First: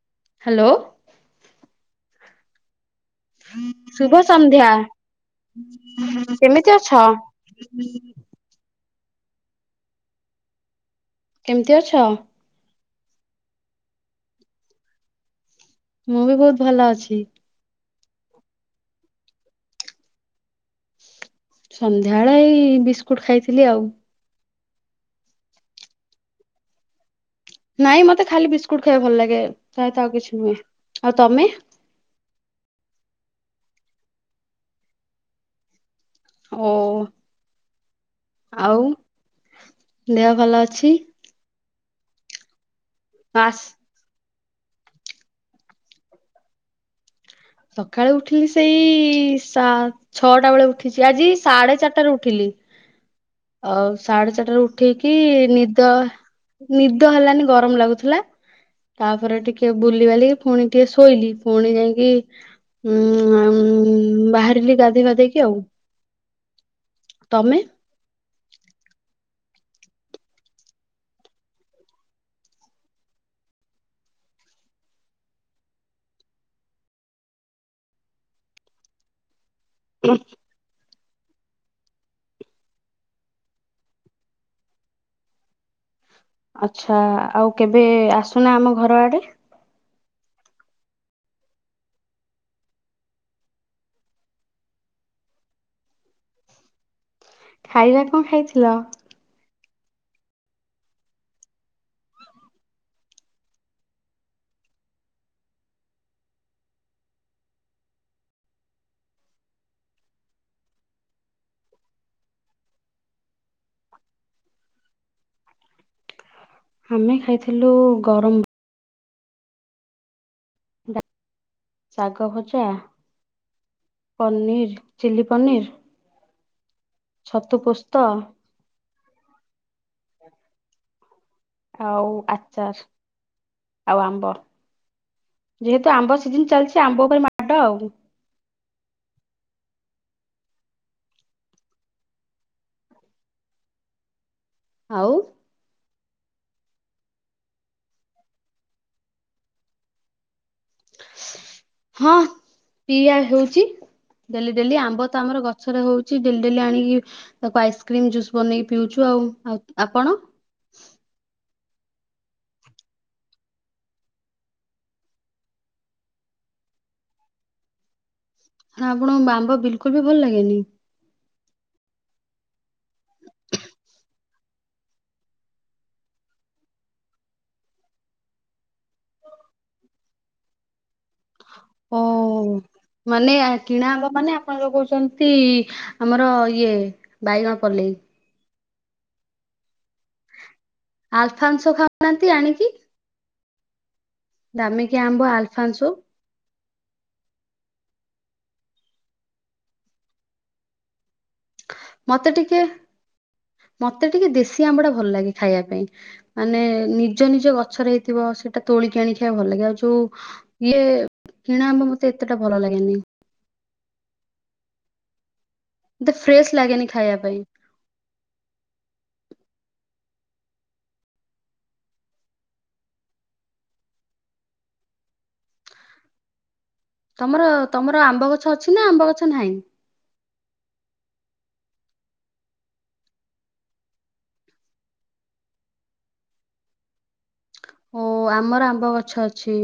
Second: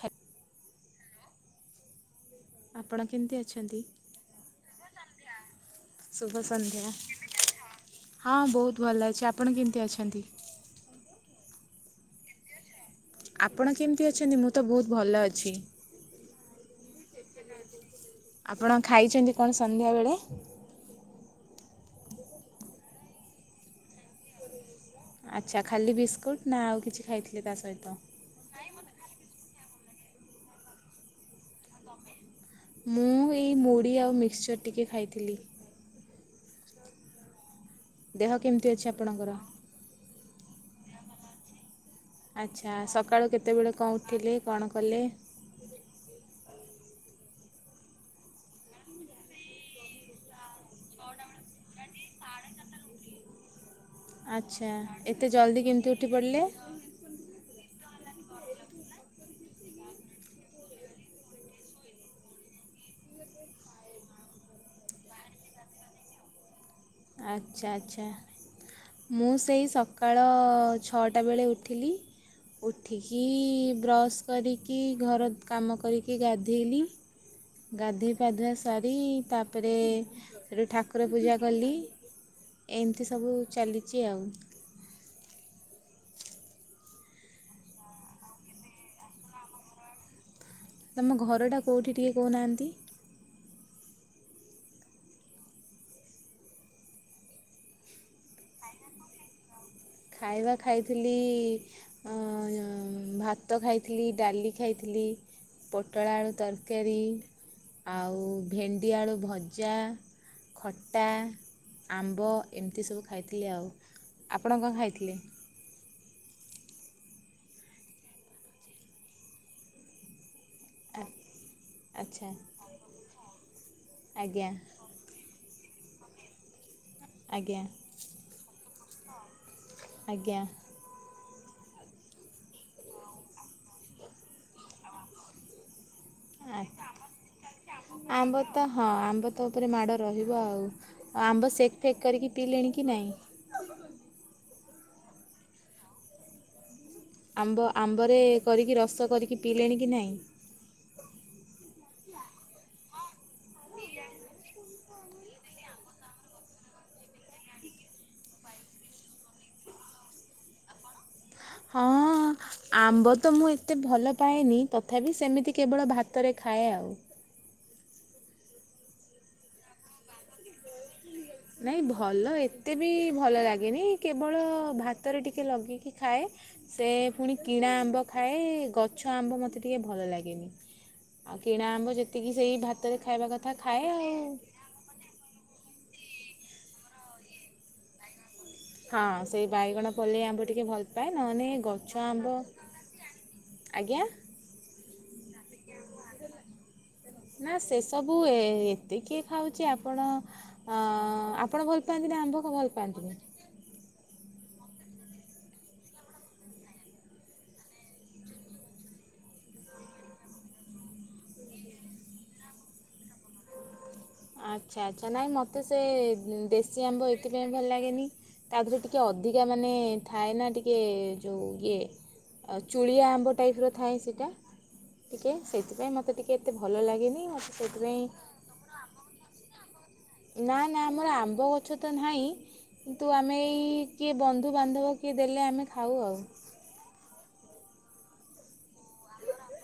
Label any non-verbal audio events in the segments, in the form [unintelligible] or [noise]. ହା ହାଲୋ। ଆପଣ କେମିତି ଅଛନ୍ତି? ଶୁଭ ସନ୍ଧ୍ୟା। ଶୁଭ କେମିତି ସନ୍ଧ୍ୟା। ଅଛ? ହଁ ବହୁତ୍ ଭଲ ଅଛି। ଆପଣ କେମିତି ଅଛନ୍ତି? କେମିତି ଅଛ? ଆପଣ କେମିତି ଅଛନ୍ତି? ମୁଁ ତ ବହୁତ୍ ଭଲ ଅଛି। ମୁଁ ବି ବହୁତ୍ ଭଲ ଅଛି। ଆପଣ ଖାଇଛନ୍ତି କଣ ସନ୍ଧ୍ୟାବେଳେ? ସନ୍ଧ୍ୟାବେଳେ ଏଇ ବିସ୍କୁଟ୍ ଖାଇଥିଲି ଆଉ। ଆଚ୍ଛା। ଖାଲି ବିସ୍କୁଟ୍ ନା ଆଉ କିଛି ଖାଇଥିଲେ ତା ସହିତ? ନାଇଁ ମତେ ଖାଲି ବିସ୍କୁଟ୍ ଖାଇବାକୁ ଭଲ ଲାଗେ। ପ୍ରାୟତଃ ଆଉ କିଛି ନୁହେଁ। ଆଉ ତମେ? ମୁଁ ଏଇ ମୁଢ଼ି ଆଉ ମିକ୍ସଚର୍ ଟିକେ ଖାଇଥିଲି। ଓ ଦେହ କେମିତି ଆଉ ଅଛି ଆପଣଙ୍କର? ଦେହ ଭଲ ଅଛି। ଆଚ୍ଛା। ସକାଳୁ ଆସ୍ କେତେବେଳେ କଣ ଉଠିଲେ କଣ କଲେ? ସକାଳେ ଉଠିଲି ସେଇ ସା ଛଅଟା ବେଳୁ ଉଠିଚି ଆଜି ସାଢେ ଚାରିଟାରୁ ଉଠିଲି। ଆଉ ସାଢେ ଚାରିଟାରୁ ଆଚ୍ଛା ଉଠିିକି ଏତେ ଜଲ୍ଦି କେମିତି ନିଦ ଉଠି ପଡ଼ିଲେ? ନିଦ ହେଲାନି ଗରମ ଲାଗୁଥିଲା। ତାପରେ ଟିକେ ବୁଲିିବାଲିକି ପୁଣି ଟିକେ ଶୋଇଲି। ପୁଣି ଯାଇକି ଉଁ ବାହାରିଲି ଗାଧୋଇ ପାଧେଇକି ଆଉ। ତମେ? ଆଚ୍ଛା ଆଚ୍ଛା। ମୁଁ ସେଇ ସକାଳ ଛଅଟା ବେଳେ ଉଠିଲି। ଉଠିକି ବ୍ରସ୍ କରିକି ଘର କାମ କରିକି ଗାଧେଇଲି। ଗାଧେଇ ପାଧୁଆ ଶାରୀ ତାପରେ ଠାକୁର ପୂଜା କଲି। ଏମତି ସବୁ ଚାଲିଚି ଆଉ। ଆଚ୍ଛା। ଆଉ କେବେ ଆସୁନା ଆମ ଘର ଆଡ଼େ। ତମ ଘରଟା କୋଉଠି ଟିକେ କହୁନାହାନ୍ତି? ଖାଇବା କଣ ଖାଇଥିଲ? ଖାଇବା ଖାଇଥିଲି ଅଁ ୟଁ ଭାତ ଖାଇଥିଲି ଡାଲି ଖାଇଥିଲି। ପୋଟଳ ଆଳୁ ତରକାରୀ ଆଉ ଭେଣ୍ଡି ଆଳୁ ଭଜା। ଖଟା ଆମ୍ବ ଏମିତି ସବୁ ଖାଇଥିଲି ଆଉ ଆପଣ କଁ ଖାଇଥିଲେ? ଆମେ ଖାଇଥିଲୁ ଗରମ ଡା ଆଚ୍ଛା ଶାଗ ଭଜା ଆଜ୍ଞା ପନିର ଚିଲ୍ଲି ପନିର ଛତୁ ଆଜ୍ଞା ପୋସ୍ତ ଆଜ୍ଞା। ଆଉ ଆଚାର ଆଉ ଆମ୍ବ ଯେହେତୁ ଆମ୍ବ ସି ଜିନ ଚାଲିଚି ଆମ୍ବ ଉପରେ ମାଡ଼ ଆଉ। ଆମ୍ବ ତ ହଁ ଆମ୍ବ ତ ଉପରେ ମାଡ଼ ରହିବ ଆଉ। ଆମ୍ବ ସେକ୍ ଫେକ୍ କରିକି ପିଇଲେଣି କି ନାଇଁ? ଆଉ? ଆମ୍ବ ଆମ୍ବରେ କରିକି ରସ କରିକି ପିଇଲେଣି କି ନାଇଁ? ହଁ ପିୟା ହଉଚି। ଡେଲି ଡେଲି ଆମ୍ବ ତ ଆମର ଗଛରେ ହଉଚି ଡେଲି ଡେଲି ଆଣିକି ତାକୁ ଆଇସ୍କ୍ରିମ ଜୁସ୍ ବନେଇକି ପିଉଚୁ ଆଉ ଆଉ ଆପଣ? ହଁ। ଆମ୍ବ ତ ମୁଁ ଏତେ ଭଲ ପାଏନି ତଥାପି ସେମିତି କେବଳ ଭାତରେ ଖାଏ ଆଉ। ହାଁ ଆପଣଙ୍କୁ ଆମ୍ବ ବିଲକୁଲ ବି ଭଲ ଲାଗେନି? [unintelligible] ନାଇଁ ଭଲ ଏତେ ବି ଭଲ ଲାଗେନି କେବଳ ଭାତରେ ଟିକେ ଲଗେଇକି ଖାଏ। ସେ ପୁଣି କିଣା ଆମ୍ବ ଖାଏ ଗଛ ଆମ୍ବ ମତେ ଟିକେ ଭଲ ଲାଗେନି। ଆଉ କିଣା ଆମ୍ବ ଯେତିକି ଓହୋ ସେଇ ଭାତରେ ଖାଇବା କଥା ଖାଏ ଆଉ। ଆମର କହୁଚନ୍ତି ଆମର ଇଏ ବାଇଗଣ ପଲ୍ଲେଇ ହଁ ସେଇ ବାଇଗଣ ପଲେଇ ଆମ୍ବ ଟିକେ ଭଲ ପାଏ ନହେଲେ ଆଲଫାନ୍ସୋ ଗଛ ଖାଉନାହାନ୍ତି ଆମ୍ବ ଆଜ୍ଞା। ଦାମୀ କିଆ ଆମ୍ବ ଆଲଫାନ୍ସୁ ନା ସେ ସବୁ ଏତେ କିିଏ ଖାଉଚି ଆପଣ ଅ ଆପଣ ଭଲ ପାଆନ୍ତି ନା ମତେ ଆମ୍ଭକୁ ଟିକେ ଭଲ ପାଆନ୍ତିନି? ମତେ ଟିକେ ଦେଶୀ ଆମ୍ବ ଟା ଭଲ ଲାଗେ ଖାଇବା ପାଇଁ। ମାନେ ନିଜ ନିଜ ଗଛରେ ହେଇଥିବ ସେଇଟା ତୋଳିକି ଆଣି ଖାଇବା ଭଲ ଲାଗେ ଆଉ ଯୋଉ ଇଏ କିଣା ଆମ୍ବ ମତେ ଏତେଟା ଭଲ ଲାଗେନି। ଆଚ୍ଛା ଆଚ୍ଛା ନାଇଁ ମ ତ ସେ ମତେ ଫ୍ରେଶ ଦେଶୀ ଲାଗେନି ଆମ୍ବ ଖାଇବା ପାଇଁ। ଏଇଥିପାଇଁ ଭଲ ଲାଗେନି ତା ଆଗରୁ ଟିକେ ଅଧିକା ମାନେ ଥାଏ ନା ଟିକେ ଯୋ ଇଏ ଆଉ ଚୁଳିଆ ଆମ୍ବ ଟାଇପ୍ ର ଥାଏ ସେଇଟା ଟିକେ ସେଇଥିପାଇଁ ମତେ ଟିକେ ଏତେ ଭଲ ଲା ତମର ତମର ଆମ୍ବ ଗଛ ଅଛି ନା ଆମ୍ବ ଗଛ ନାହିଁ? ନା ନା ଆମର ଆମ୍ବ ଗଛ ତ ନାହିଁ। କିନ୍ତୁ ଆମେ ଏଇ କିଏ ବନ୍ଧୁବାନ୍ଧବ କିଏ ଦେଲେ ଆମେ ଖାଉ ଆଉ। ଓ ଆମର ଆମ୍ବ ଗଛ ଅଛି।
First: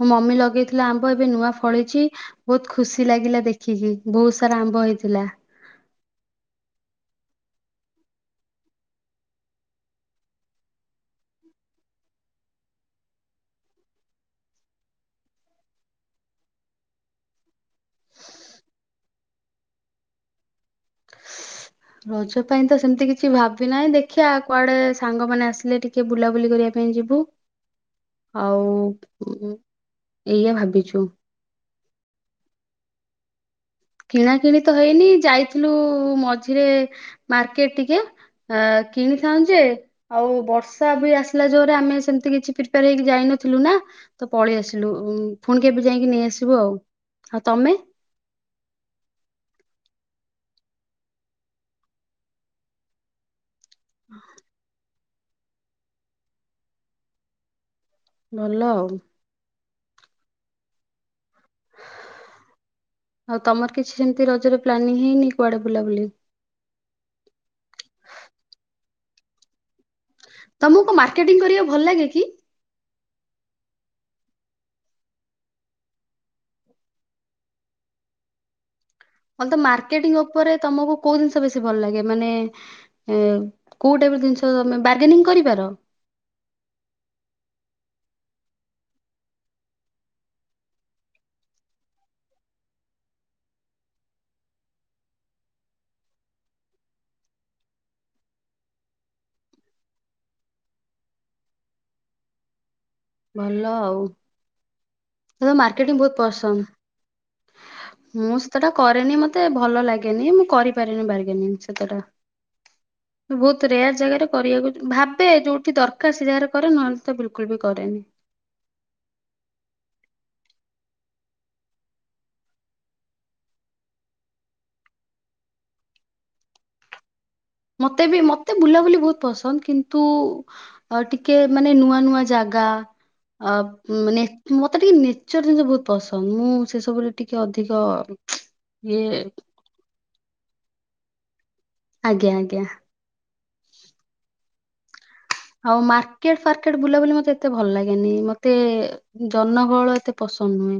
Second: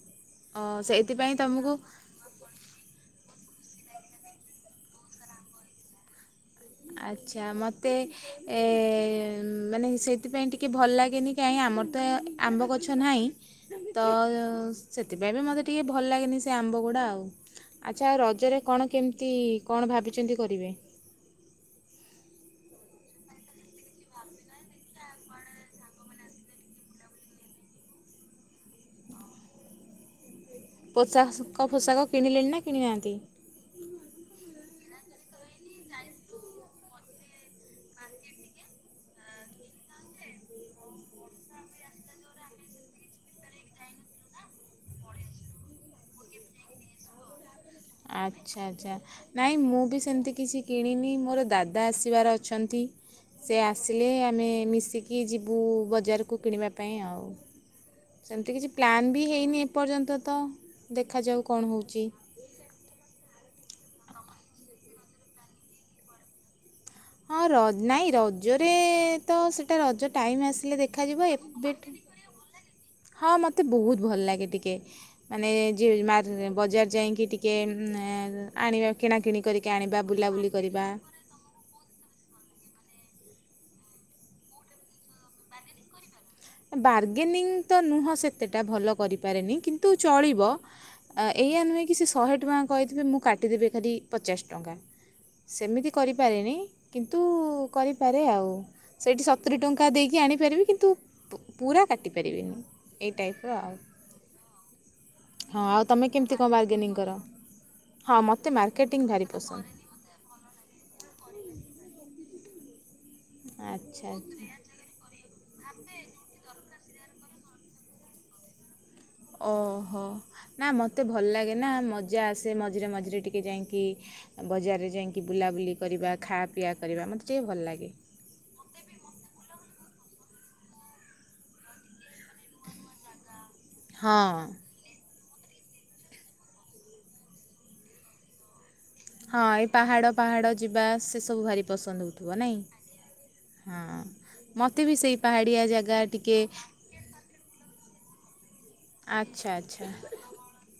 ମୋ ମମି ଅ, ଲଗେଇଥିଲା ଆମ୍ବ ଏବେ ସେଇଥିପାଇଁ ନୂଆ ତୁମକୁ ଫଳିଚି। ବହୁତ ଖୁସି ଲାଗିଲା ଦେଖିକି ବହୁତ ସାରା ଆମ୍ବ ହେଇଥିଲା। ଆଚ୍ଛା ମତେ ଏ, ଉଁ, ମାନେ ସେଇଥିପାଇଁ ଟିକେ ଭଲ ଲାଗେନି କାହିଁ ଆମର ତ ଆମ୍ବ ଗଛ ନାହିଁ। ତ ସେଥିପାଇଁ ବି ମୋତେ ଟିକେ ଭଲ ଲାଗେନି ସେ ଆମ୍ବ ଗୁଡା ଆଉ। ଆଚ୍ଛା, ରଜରେ କଣ କେମିତି କଣ ଭାବିଛନ୍ତି କରିବେ? ରଜ ପାଇଁ ତ ସେମତି କିଛି ଭାବି ନାହିଁ ଦେଖିଆ କୁଆଡେ ସାଙ୍ଗମାନେ ଆସିଲେ ଟିକ କେ ବୁଲାବୁଲି କରିବା ପାଇଁ ଯିବୁ। ଆଉ ଉଁ, ଏଇଆ ଭାବିଛୁ ପୋଷା କ ପୋଷାକ କିଣିଲେଣି ନା କିଣିନାହାନ୍ତି? କିଣା କିିଣି ତ ହେଇନି ଯାଇଥିଲୁ ମଝିରେ ମାର୍କେଟ୍ ଟିକେ। ଆ, କିଣିଥାଉଁ ଯେ ଆଉ ବର୍ଷା ବି ଆସିଲା ଜୋରେ ଆମେ ସେମତି କିଛି ପ୍ରିପିୟାର ହେଇକି ଯାଇନଥିଲୁ ନା। ତ ପଳେଇ ଆସିଲୁ ଉଁ, ପୁଣି କେବେ ଯାଇକି ନେଇଆସିବୁ ଆଉ। ଆଉ ତୋମେ? ଆଚ୍ଛା, ଆଚ୍ଛା। ନାଇଁ ମୁଁ ବି ସେମିତି କିଛି କିଣିନି ମୋର ଦାଦା ଆସିବାର ଅଛନ୍ତି। ସେ ଆସିଲେ ଆମେ ମିଶିକି ଯିବୁ ବଜାରକୁ କିଣିବା ପାଇଁ ଆଉ। ସେମିତି ଭଲ କିଛି ଆଉ ପ୍ଲାନ୍ ବି ହେଇନି ଏପର୍ଯ୍ୟନ୍ତ ତ ଦେଖାଯାଉ କଣ ହଉଚି। ଆଉ ତୋମର କିଛି ସେମିତି ରଜରେ ପ୍ଲାନିଂ ହେଇନି କୁଆଡେ ବୁଲାବୁଲି? ହଁ ର- ନାଇଁ ରଜରେ ତ ସେଟା ରଜ ଟାଇମ୍ ଆସିଲେ ତମକୁ ଦେଖାଯିବ ମାର୍କେଟିଂ କରିବାକୁ ଭଲ ଏବେଠୁ ଲାଗେ କି? ହଁ ମୋତେ ବହୁତ ଭଲ ଲାଗେ ଟିକେ। ମାନେ ଯେ ମାରେ ବଜାର ଯାଇକି ଟିକେ ଉଁ, ଏ ଆଣିବା କିଣାକିଣି ଭଲ କରିକି ଆଣିବା ବୁଲାବୁଲି କରିବା। ତ ବେଶି ଭଲ ଲାଗେ ମାନେ ଏ, କୋଉ ଟାଇପ୍ ର ଜିନିଷ ତୋମେ ବାର୍ଗେନିଂ କରିପାର? ହଁ ବାର୍ଗେନିଂ ତ ନୁହଁ ସେତେଟା ଭଲ କରିପାରେନି, କିନ୍ତୁ ଚଳିବ? ଅ, ଏଇଆା ନୁହେଁ କି ସେ ଶହେ ଟଙ୍କା କହିଥିବେ ମୁଁ କାଟିଦେବି ଖାଲି ପଚାଶ ଟଙ୍କା। ସେମିତି କରିପାରେନି କିନ୍ତୁ କରିପାରେ ଆଉ ସେଇଠି ସତୁରି ଟଙ୍କା ଦେଇ ଜାଣିପାରିବି କିନ୍ତୁ ପୁ-ପୁରା କାଟିପାରିବିନି ଏଇ ଟାଇପ୍ ର ଆଉ। ହେଲେ ହଁ ଆଉ ମାର୍କେଟିଂ ତୁମେ ବହୁତ କେମିତି କ'ଣ ବାର୍ଗେନିଂ କର ହଁ ପସନ୍ଦ। ମୁଁ ମୋତେ ସେତେଟା ମାର୍କେଟିଂ କରେନି ଭାରି ମୋତେ ପସନ୍ଦ ଭଲ ଲାଗେନି। ମୁଁ କରି ପାରେନି ବାର୍ଗେନିଙ୍ଗ ସେତେଟା। ବହୁତ ରେୟାର୍ ଆଚ୍ଛା ଜାଗରେ ଆଚ୍ଛା କରିବାକୁ ଭାବେ ଯୋଉଠି ଦରକାର ସେ ଜାଗାରେ କରେ ନହେଲେ ତ ବିଲକୁଲ ବି କରେନି। ଓହୋ। ନା ମୋତେ ଭଲ ଲାଗେ ନା ମଜା ଆସେ ମଝିରେ ମଝିରେ ଟିକେ ଯାଇକି ଅ, ବଜାରରେ ଯାଇକି ବୁଲାବୁଲି କରିବା ଖା ପିଆ କରିବା ମୋତେ ଟିକେ ଭଲ ଲାଗେ ମୋତେ ବି ମୋତେ ବୁଲାବୁଲି ବହୁତ ପସନ୍ଦ କିନ୍ତୁ ଅ, ଟିକେ ମାନେ ନୂଆ ନୂଆ ଜା ଗା ଅ, ହଁ ମାନେ ମୋ ତେ ଟିକେ ନେଚର୍ ଜିନିଷ ବହୁତ ପସନ୍ଦ ମୁଁ ସେସବୁରେ ଟିକେ ଅଧିକ ଇଏ ହଁ ଏଇ ପାହାଡ଼ ପାହାଡ଼ ଯିବା ସେସବୁ ଭାରି ପସନ୍ଦ ଆଜ୍ଞା ହଉଥିବ ନାଇଁ? ଆଜ୍ଞା ହଁ ମୋତେ ବି ସେଇ ପାହାଡ଼ିଆ ଆଉ ଜାଗା ମାର୍କେଟ ଟିକେ ଫାର୍କେଟ ବୁଲାବୁଲି ମୋତେ ଏତେ ଭଲ ଲାଗେନି ମୋତେ ଆଚ୍ଛା ଆଚ୍ଛା ଜନଗହଳ ଏତେ ପସ ସନ୍ ନୁହେଁ।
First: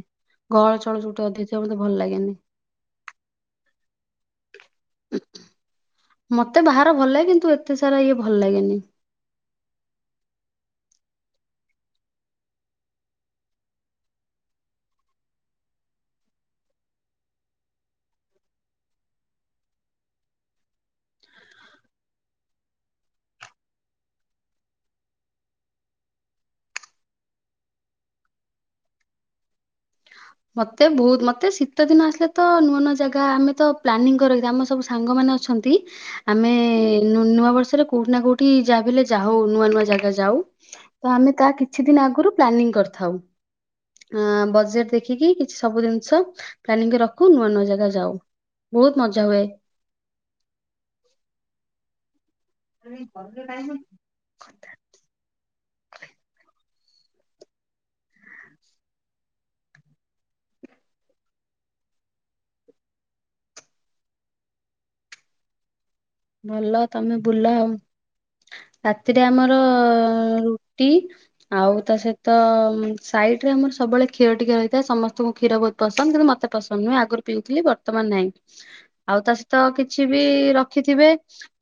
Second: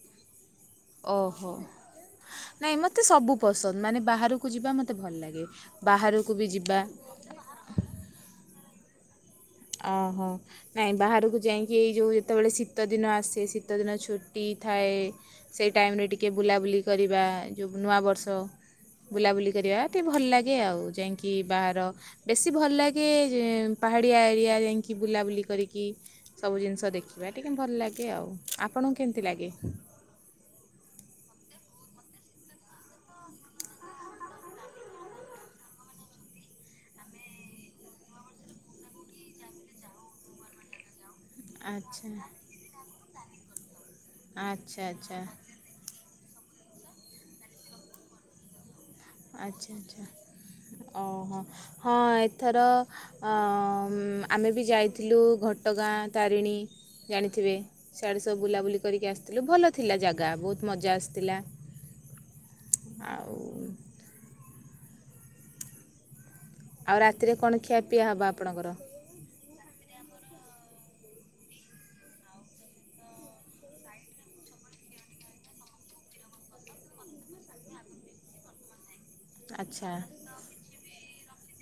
ଗହଳ ଚହଳ ଯୋଉଠି ଅଧିକ ଓହୋ ଥିବ ମୋତେ ଭଲ ଲାଗେନି। ନାଇଁ ମୋତେ ସବୁ ପସନ୍ଦ। ମାନେ ବାହାରକୁ ଯିବା ମୋତେ ଭଲ ଲାଗେ। ବାହାରକୁ ବି ଯିବା। ତେ ସାରା ଇଏ ଭଲ ଲାଗେନି। ଓହୋ। ନାଇଁ ବାହାରକୁ ଯାଇଁକି ଏଇ ଯୋଉ ଯେତେବେଳେ ଶୀତଦିନ ଆସେ ଶୀତଦିନ ଛୁଟି ଥାଏ। ସେଇ ଟାଇମ୍ ରେ ଟିକେ ବୁଲାବୁଲି କରିବା ଯୋଉ ନୂଆବର୍ଷ। ବୁଲାବୁଲି କରିବା ଟିକେ ଭଲ ଲାଗେ ଆଉ। ଯାଇଁକି ବାହାର ବେଶୀ ଭଲ ଲାଗେ ଯେ ପାହାଡିଆ ଏରିଆ ଯାଇଁକି ବୁଲାବୁଲି କରିକି ସବୁ ଜିନ୍ଷ ଦେଖିବା ଟିକେ ଭଲ୍ ଲାଗେ ଆଉ ଆପଣଙ୍କୁ କେମ୍ତି ଲାଗେ? ମତେ ଭୋଉତ୍ ମତେ ଶୀତ ଦିନ ଆସିଲେ ତ ନୂଆ ନୂଆ ଜାଗା ଆମେ ତ ପ୍ଲାନିଂ କରି ରଖିଥାଉ ଆମର ସବୁ ସାଙ୍ଗ ମାନେ ଅ ଛନ୍ତି ଆମେ ନୂ ନୂଆ ବର୍ଷରେ କୋଉଠି ନା କୋଉଠି ଯାଆବି ହେଲେ ଯାହୁ ନୂଆ ନୂଆ ଜାଗା ଯାଉ। ତ ଆମେ ତା କିଛି ଦିନ୍ ଆଚ୍ଛା ଆଗୁରୁ ପ୍ଲାନିଂ କରିଥାଉ ଆଁ ଆଚ୍ଛା ବଜେଟ୍ ଦେ ଆଚ୍ଛା ସବୁ ଜିନ୍ଷ ପ୍ଲାନିଂ କରି ରଖୁ ନୂଆ ନୂଆ ଜାଗା ଯାଉ। ଭୋଉତ୍ ମଜା। ହୁଏ। ଆଚ୍ଛା ଆଚ୍ଛା ଓଁ ହଁ। ଏଥର ଅଁ ମ୍ ଆମେ ବି ଯାଇଥିଲୁ ଘଟଗାଁ ତାରିଣୀ। ଜାଣିଥିବେ ସିଆଡେ ସବୁ ବୁଲାବୁଲି କରିକି ଆସିଥିଲୁ ଭଲ ଥିଲା ଜାଗା ବୋହୁତ୍ ମଜା ଆସିଥିଲା। ଆଉମ୍ ଭଲ ଆଉ ତମେ ରାତିରେ ବୁଲ କ'ଣ ଆଉ ଖିଆପିଆ ହେବ ଆପଣଙ୍କର ରାତିରେ ଆମର ରୁଟି ଆଉ ତା ସହିତ ଉମ୍ ସାଇଟ୍ ରେ ଆମର ସବୁବେଳେ କ୍ଷୀର ଟିକେ ରହିଥାଏ ସମସ୍ତୁଙ୍କୁ କ୍ଷୀର ଭୋଉତ୍ ପସନ୍ଦ କିନ୍ତୁ ମତେ ପସନ୍ଦ ନୁହେ ଆଗରୁ ପିଉଥିଲି ବର୍ତ୍ତମାନ୍ ନ୍ହାଇଁ। ଆଜ୍ଞା। ଆଉ ତା ସଇତ କିଛି ବି ର ଖିଥିବେ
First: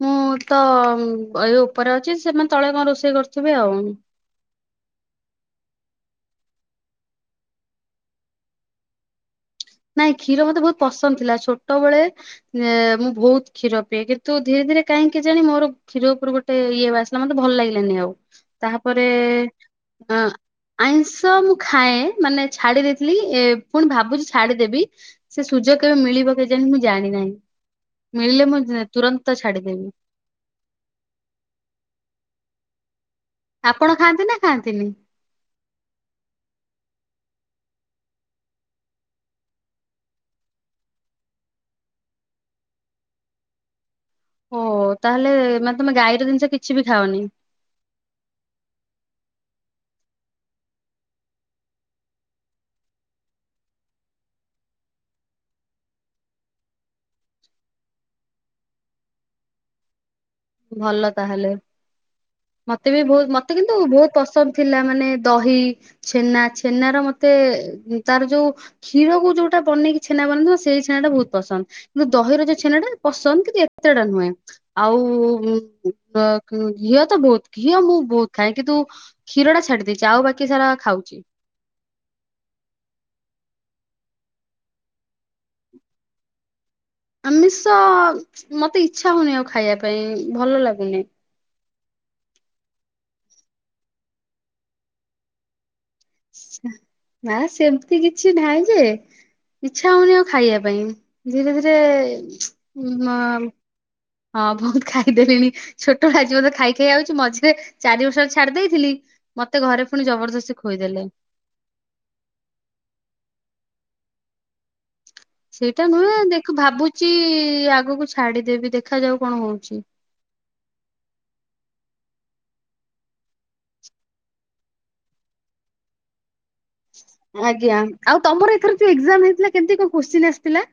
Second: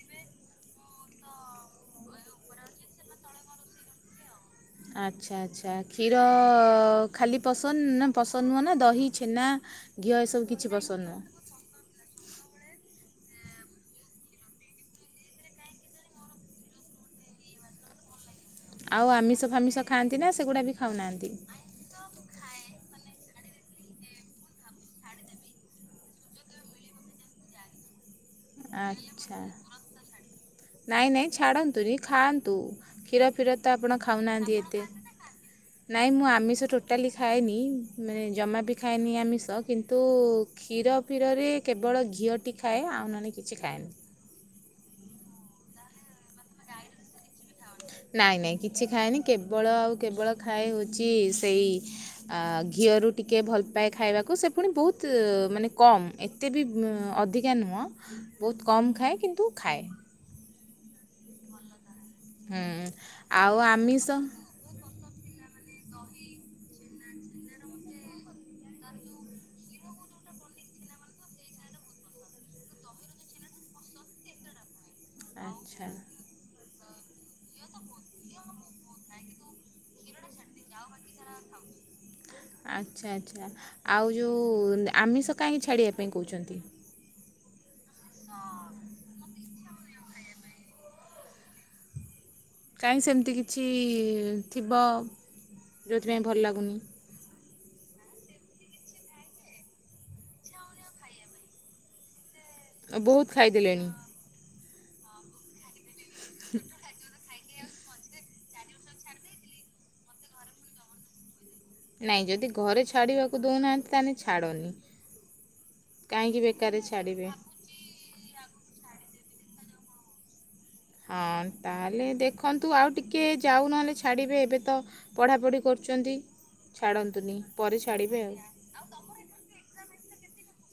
ମୁଁ ତ ଉଁ ଏଇ ଉପରେ ଅଛି ସେମାନେ ତଳେ କଁ ରୋଷେଇ କରୁଥିବେ ଆଉ। ଆଚ୍ଛା ଆଚ୍ଛା କ୍ଷୀର ଖାଲି ପସନ୍ଦ ନା ପସନ୍ଦ ନୁହଁ ନା ଦହି ଛେନା ନାଇଁ ଘିଅ ଏସବୁ କ୍ଷୀର ମତେ କିଛି ଭୋଉତ୍ ପସନ୍ଦ ନୁହଁ ଥିଲା ଛୋଟବଳେ ନେ ମୁଁ ଭୋଉତ୍ କ୍ଷୀର ପିଏ କିନ୍ତୁ ଧୀରେ ଧୀରେ କାହିଁକି କେଜାଣି ମୋର କ୍ଷୀର ଓପୁରୁ ଗୋ ମତେ ଇଏ ବାସିଲା ମତେ ତ ଭଲ୍ ଲାଗିଲାନି ଆଉ। ତାହାପରେ ଆଉ ଆମିଷ ଫାମିଷ ଅ ଖାଆନ୍ତି ନା ସେଗୁଡ଼ା ବି ଖାଉନାହାନ୍ତି ଆଇଁଷ ମୁଁ ଖା ଖାଏ ମାନେ ଛାଡି ଦେଇଥିଲି ଏ ପୁଣି ଭାବୁଛି ଛାଡିଦେବି ସେ ସୁଯୋଗ କେବେ ମିଳିବ କେଜାଣି ମୁଁ ଜାଣିନାହିଁ। ମିଳିଲେ ମୁଁ ଜୁ ତୁରନ୍ତ ଆଚ୍ଛା ଛାଡିଦେବି। ନାଇଁ ନାଇଁ ଛାଡ଼ନ୍ତୁନି ଖାଆନ୍ତୁ। କ୍ଷୀର ଫୀର ତ ଆପଣ ଖାଆନ୍ତି ନା ଖାଉନାହାନ୍ତି ଏତେ? ଖାଆନ୍ତିନି? ନାଇଁ ମୁଁ ଆମିଷ ଟୋଟାଲି ଖାଏନି ମାନେ ଜମା ବି ଖାଏନି ଆମିଷ କିନ୍ତୁ କ୍ଷୀର ଫୀରରେ କେବଳ ଘିଅଟି ଖାଏ ଆଉ ନନେ କିଛି ଖାଏନି। ଓ ତାହେଲେ ମାନେ ତମେ ଗାଈର ଜିନିଷ କିଛି ବି ଖାଅନି? ନାଇଁ ନାଇଁ କିଛି ଖାଏନି କେବଳ ଆଉ କେବଳ ଖାଏ ହୋଉଛି ସେଇ ଆ ଘିଅରୁ ଟିକେ ଭଲ ପାଏ ଖାଇବାକୁ ସେ ଫୁଣି ବୋହୁତ୍ ମାନେ କମ୍ ଏ ଏତେ ବୁଁ ଅଧିକା ନୁହଁ ବୋଉତ୍ କମ୍ ଖାଏ କିନ୍ତୁ ଖାଏ। ଭଲ ତାହେଲେ ହୁଁ, ମତେ ବି ଭୋହୁତ୍ ମତେ ଆଉ କିନ୍ତୁ ଆମିଷ ଭୋଉତ୍ ପସନ୍ଦ। ଥିଲା ମାନେ ଦହି ଛେନା ଛେନା ର ମତେ ତାର ଯୋଉ କ୍ଷୀରକୁ ଯୋଉଟା ବନେଇକି ଛେନା ବନାହେଇଥିବ ସେଇ ଛେନାଟା ଭୋଉତ୍ ପସନ୍ଦ। କିନ୍ତୁ ଦହିର ଯୋଉ ଛେନଟା ପସନ୍ଦ କିନ୍ତୁ ଏତେଟା ହ୍ନୁ ଏଁ ଆଉ [inaudible] ଆଚ୍ଛା ଘିଅ ତ ବୋଉତ୍ ଘିଅ ମୁଁ ବୋଉତ୍ ଖାଏ କିନ୍ତୁ କ୍ଷୀରଟା ଛାଡି ଦେଇଛି ଆଉ ବାକି ବାକି ସାରା ଖାଉଚି। ଆଚ୍ଛା ଆଚ୍ଛା ଆଉ ଯୋଉ ଆମିଷ କାହିଁକି ଛାଡ଼ିବା ପାଇଁ କୋଉଚନ୍ତି? ଆମିଷ ମତେ ଇଚ୍ଛା ହୋଉନେଇଁ ଆଉ ଖାଇଆ ପାଇଁ ଭଲ ଲାଗୁନେଇଁ। କାହିଁକି ସେମ୍ତି କିଛି ଥିବ? ଯେଉଁଥିପାଇଁ ଭଲ ଲାଗୁନି ନା ସେମତି କିଛି ହ୍ନାଇଁ ଯେ ଇଚ୍ଛା ହୋଉନେଇଁ ଆଉ ଖାଇଆ ପାଇଁ। ଧୀରେ ଧୀରେ ନୂଆମ୍ ପ୍ଲେନ୍। ହଁ ବହୁତ ଖାଇଦେଲେଣି ଛୋଟବେ‍ଆ ଯିବ ତ ଖାଇ ଖାଇ ଆାଉଛି ମଝିରେ ଚାରି ବର୍ଷ ଛାଡି ଦେଇଥିଲି ମତେ ଘରେ ପୁଣି ଜବରଦସ୍ତି ଖୋଇ ଦେଲେ ନାଇଁ ଯଦି ଘରେ ଛାଡିବାକୁ ଦଉନାହାନ୍ତି ତାହେଲେ ଛାଡ଼ନି ସେଇଟା ନୁହେଁ କାହିଁକି ଦେଖ ବେକାରରେ ଭାବୁଛି ଛାଡ଼ିବେ ଆଗକୁ ଛାଡିଦେବି ଦେଖ ଯାଉ କଣ ହଉଛି? ହଁ ତାହେଲେ ଦେଖନ୍ତୁ ଆଉ ଟିକେ ଯାଉ ନହେଲେ ଛାଡ଼ିବେ ଏବେ ତ ପଢ଼ାପଢ଼ି କରୁଛନ୍ତି ଛାଡ଼ନ୍ତୁନି ଆଜ୍ଞା ପରେ ଛାଡ଼ିବେ ଆଉ ତମର ଏଥର ଏକ୍ଜାମ ହେଇଥିଲା କେମତି କଣ କୋଶ୍ଚିନ୍ ଆସିଥିଲା?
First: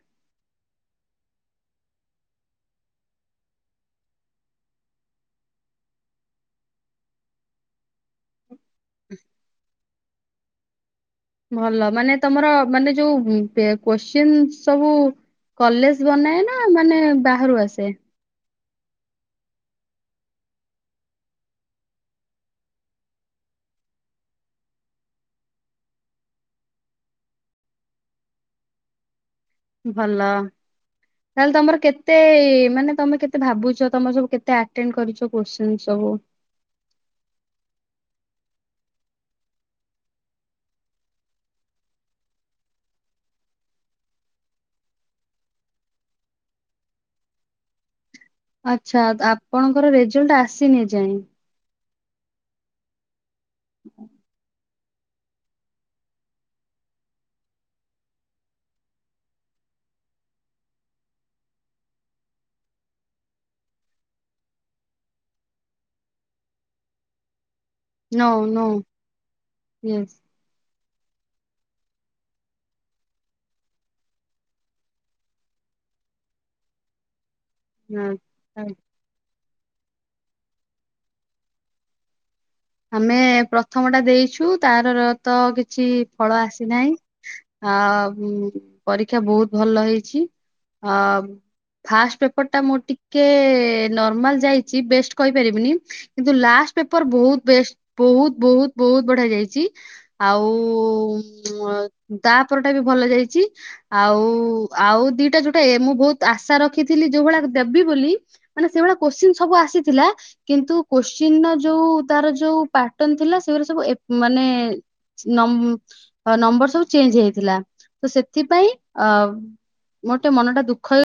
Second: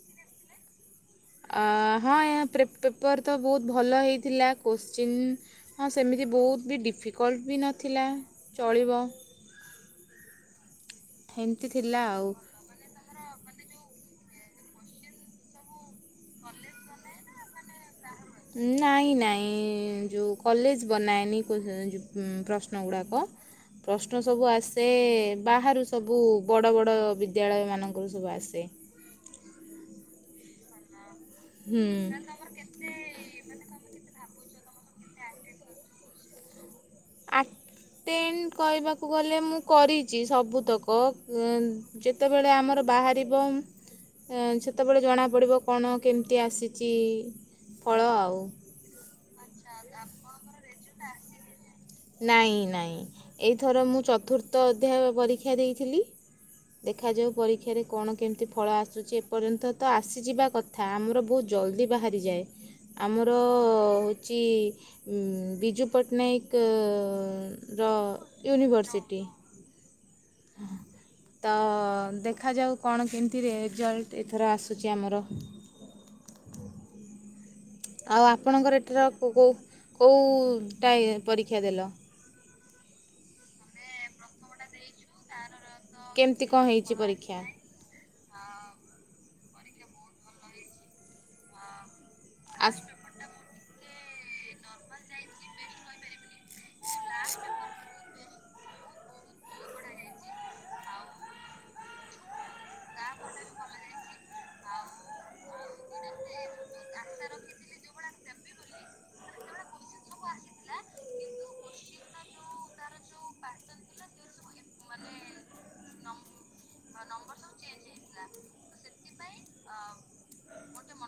ହଁ ପେପର୍ ତ ବହୁତ ଭଲ ହେଇଥିଲା କୋଶ୍ଚିନ୍ ହଁ ସେମିତି ବହୁତ ବି ଡିଫିକଲ୍ଟ ବି ନଥିଲା ଚଳିବ ହେମିତି ଭଲ ଥିଲା ମାନେ ଆଉ। ତମର ମାନେ ଯୋଉ କ୍ୱସିସନ ସବୁ କଲେଜ ବନାଏ ନା ମାନେ ବାହାରୁ ଆସେ? ନାଇଁ ନାଇଁ ଯୋଉ କଲେଜ ବନାଏନି ପ୍ରଶ୍ନ ଗୁଡ଼ାକ ପ୍ରଶ୍ନ ସବୁ ଆସେ ବାହାରୁ ସବୁ ବଡ଼ ବଡ଼ ବିଦ୍ୟାଳୟ ମାନାନଙ୍କର ସବୁ ଆସେ ଭଲ ତାହେଲେ ତମର ହୁଁ କେତେ ମାନେ ତମେ କେତେ କେତେ ଭାବୁଛ ତମ ସବୁ କେତେ ଆଟେଣ୍ଡ କରିଛ କ୍ୱସିନ ସବୁ? ଆଟେଣ୍ଟ କହିବାକୁ ଗଲେ ମୁଁ କରିଛି ସବୁତକ ଯେତେବେଳେ ଆମର ବାହାରିବ ସେତେବେଳେ ଜଣାପଡ଼ିବ କଣ କେମିତି ଆସିଛି ଫଳ ଆଉ ଆଚ୍ଛା ଆପଣଙ୍କର ରେଜଲ୍ଟ ଆସିନି ଏ ଯାଇ? ନାଇଁ ନାଇଁ ଏଇଥର ମୁଁ ଚତୁର୍ଥ ଅଧ୍ୟାୟ ପରୀକ୍ଷା ଦେଇଥିଲି ଦେଖାଯାଉ ପରୀକ୍ଷାରେ କଣ କେମିତି ଫଳ ଆସୁଛି ଏପର୍ଯ୍ୟନ୍ତ ତ ଆସିଯିବା କଥା କଥା ଆମର ବହୁତ ଜଲ୍ଦି ବାହାରିଯାଏ ଆମର ହେଉଛି ବିଜୁ ପଟ୍ଟନାୟକ ର ୟୁନିଭର୍ସିଟି ହୁ। ହୁଁ। ତ ଦେଖାଯାଉ କଣ କେମିତି ରେଜଲ୍ଟ ଏଥର ଆସୁଛି ଆମର ନା ଆଉ ଆପଣଙ୍କର ଏଠାର କୋଉ କୋଉଟା ପରୀକ୍ଷା ଦେଲ? ଆମେ ପ୍ରଥମ ଟା ଦେଇଛୁ ତାର ତ କିଛି ଫଳ କେମିତି କଣ ଆସିନାହିଁ ହେଇଛି ପରୀକ୍ଷା ଆ ପରୀକ୍ଷା ବହୁତ ଭଲ ହେଇଛି ଅ ଫାଷ୍ଟ ପେପର ଟା ମୋର ଆସ ଟିକ ନର୍ମାଲ ଯାଇଛି ବେଷ୍ଟ କହିପାରିବିନି କିନ୍ତୁ ଲାଷ୍ଟ ପେପର ବହୁତ ବେଷ୍ଟ ବହୁତ ବହୁତ ବହୁତ ବଢିଆ ଯାଇଛି ଆଉ ତାପର ଟା ବି ଭଲ ଯାଇଛି ଆଉ ଆଉ ଦିଟା ଯୋଉଟା ଏ ମୁଁ ବହୁତ ଆଶା ରଖିଥିଲି ଯୋଉ ଭଳିଆ ଦେବି ବୋଲି ମାନେ ସେଇଭଳିଆ କୋଶ୍ଚିନ ସବୁ ଆସି ଥିଲା କିନ୍ତୁ କୋଶ୍ଚିନ ଟା ଯଉ ତାର ଯୋଉ ପାଟନ ଥିଲା ସେଗୁରା ସବୁ ମାନେ ନମ୍ବର ସବୁ ଚେଞ୍ଜ ହେଇକିଥିଲା ତ ସେଥିପାଇଁ ଅ ମୋତେ ଟିକେ ମନ ଟା ଦୁଖ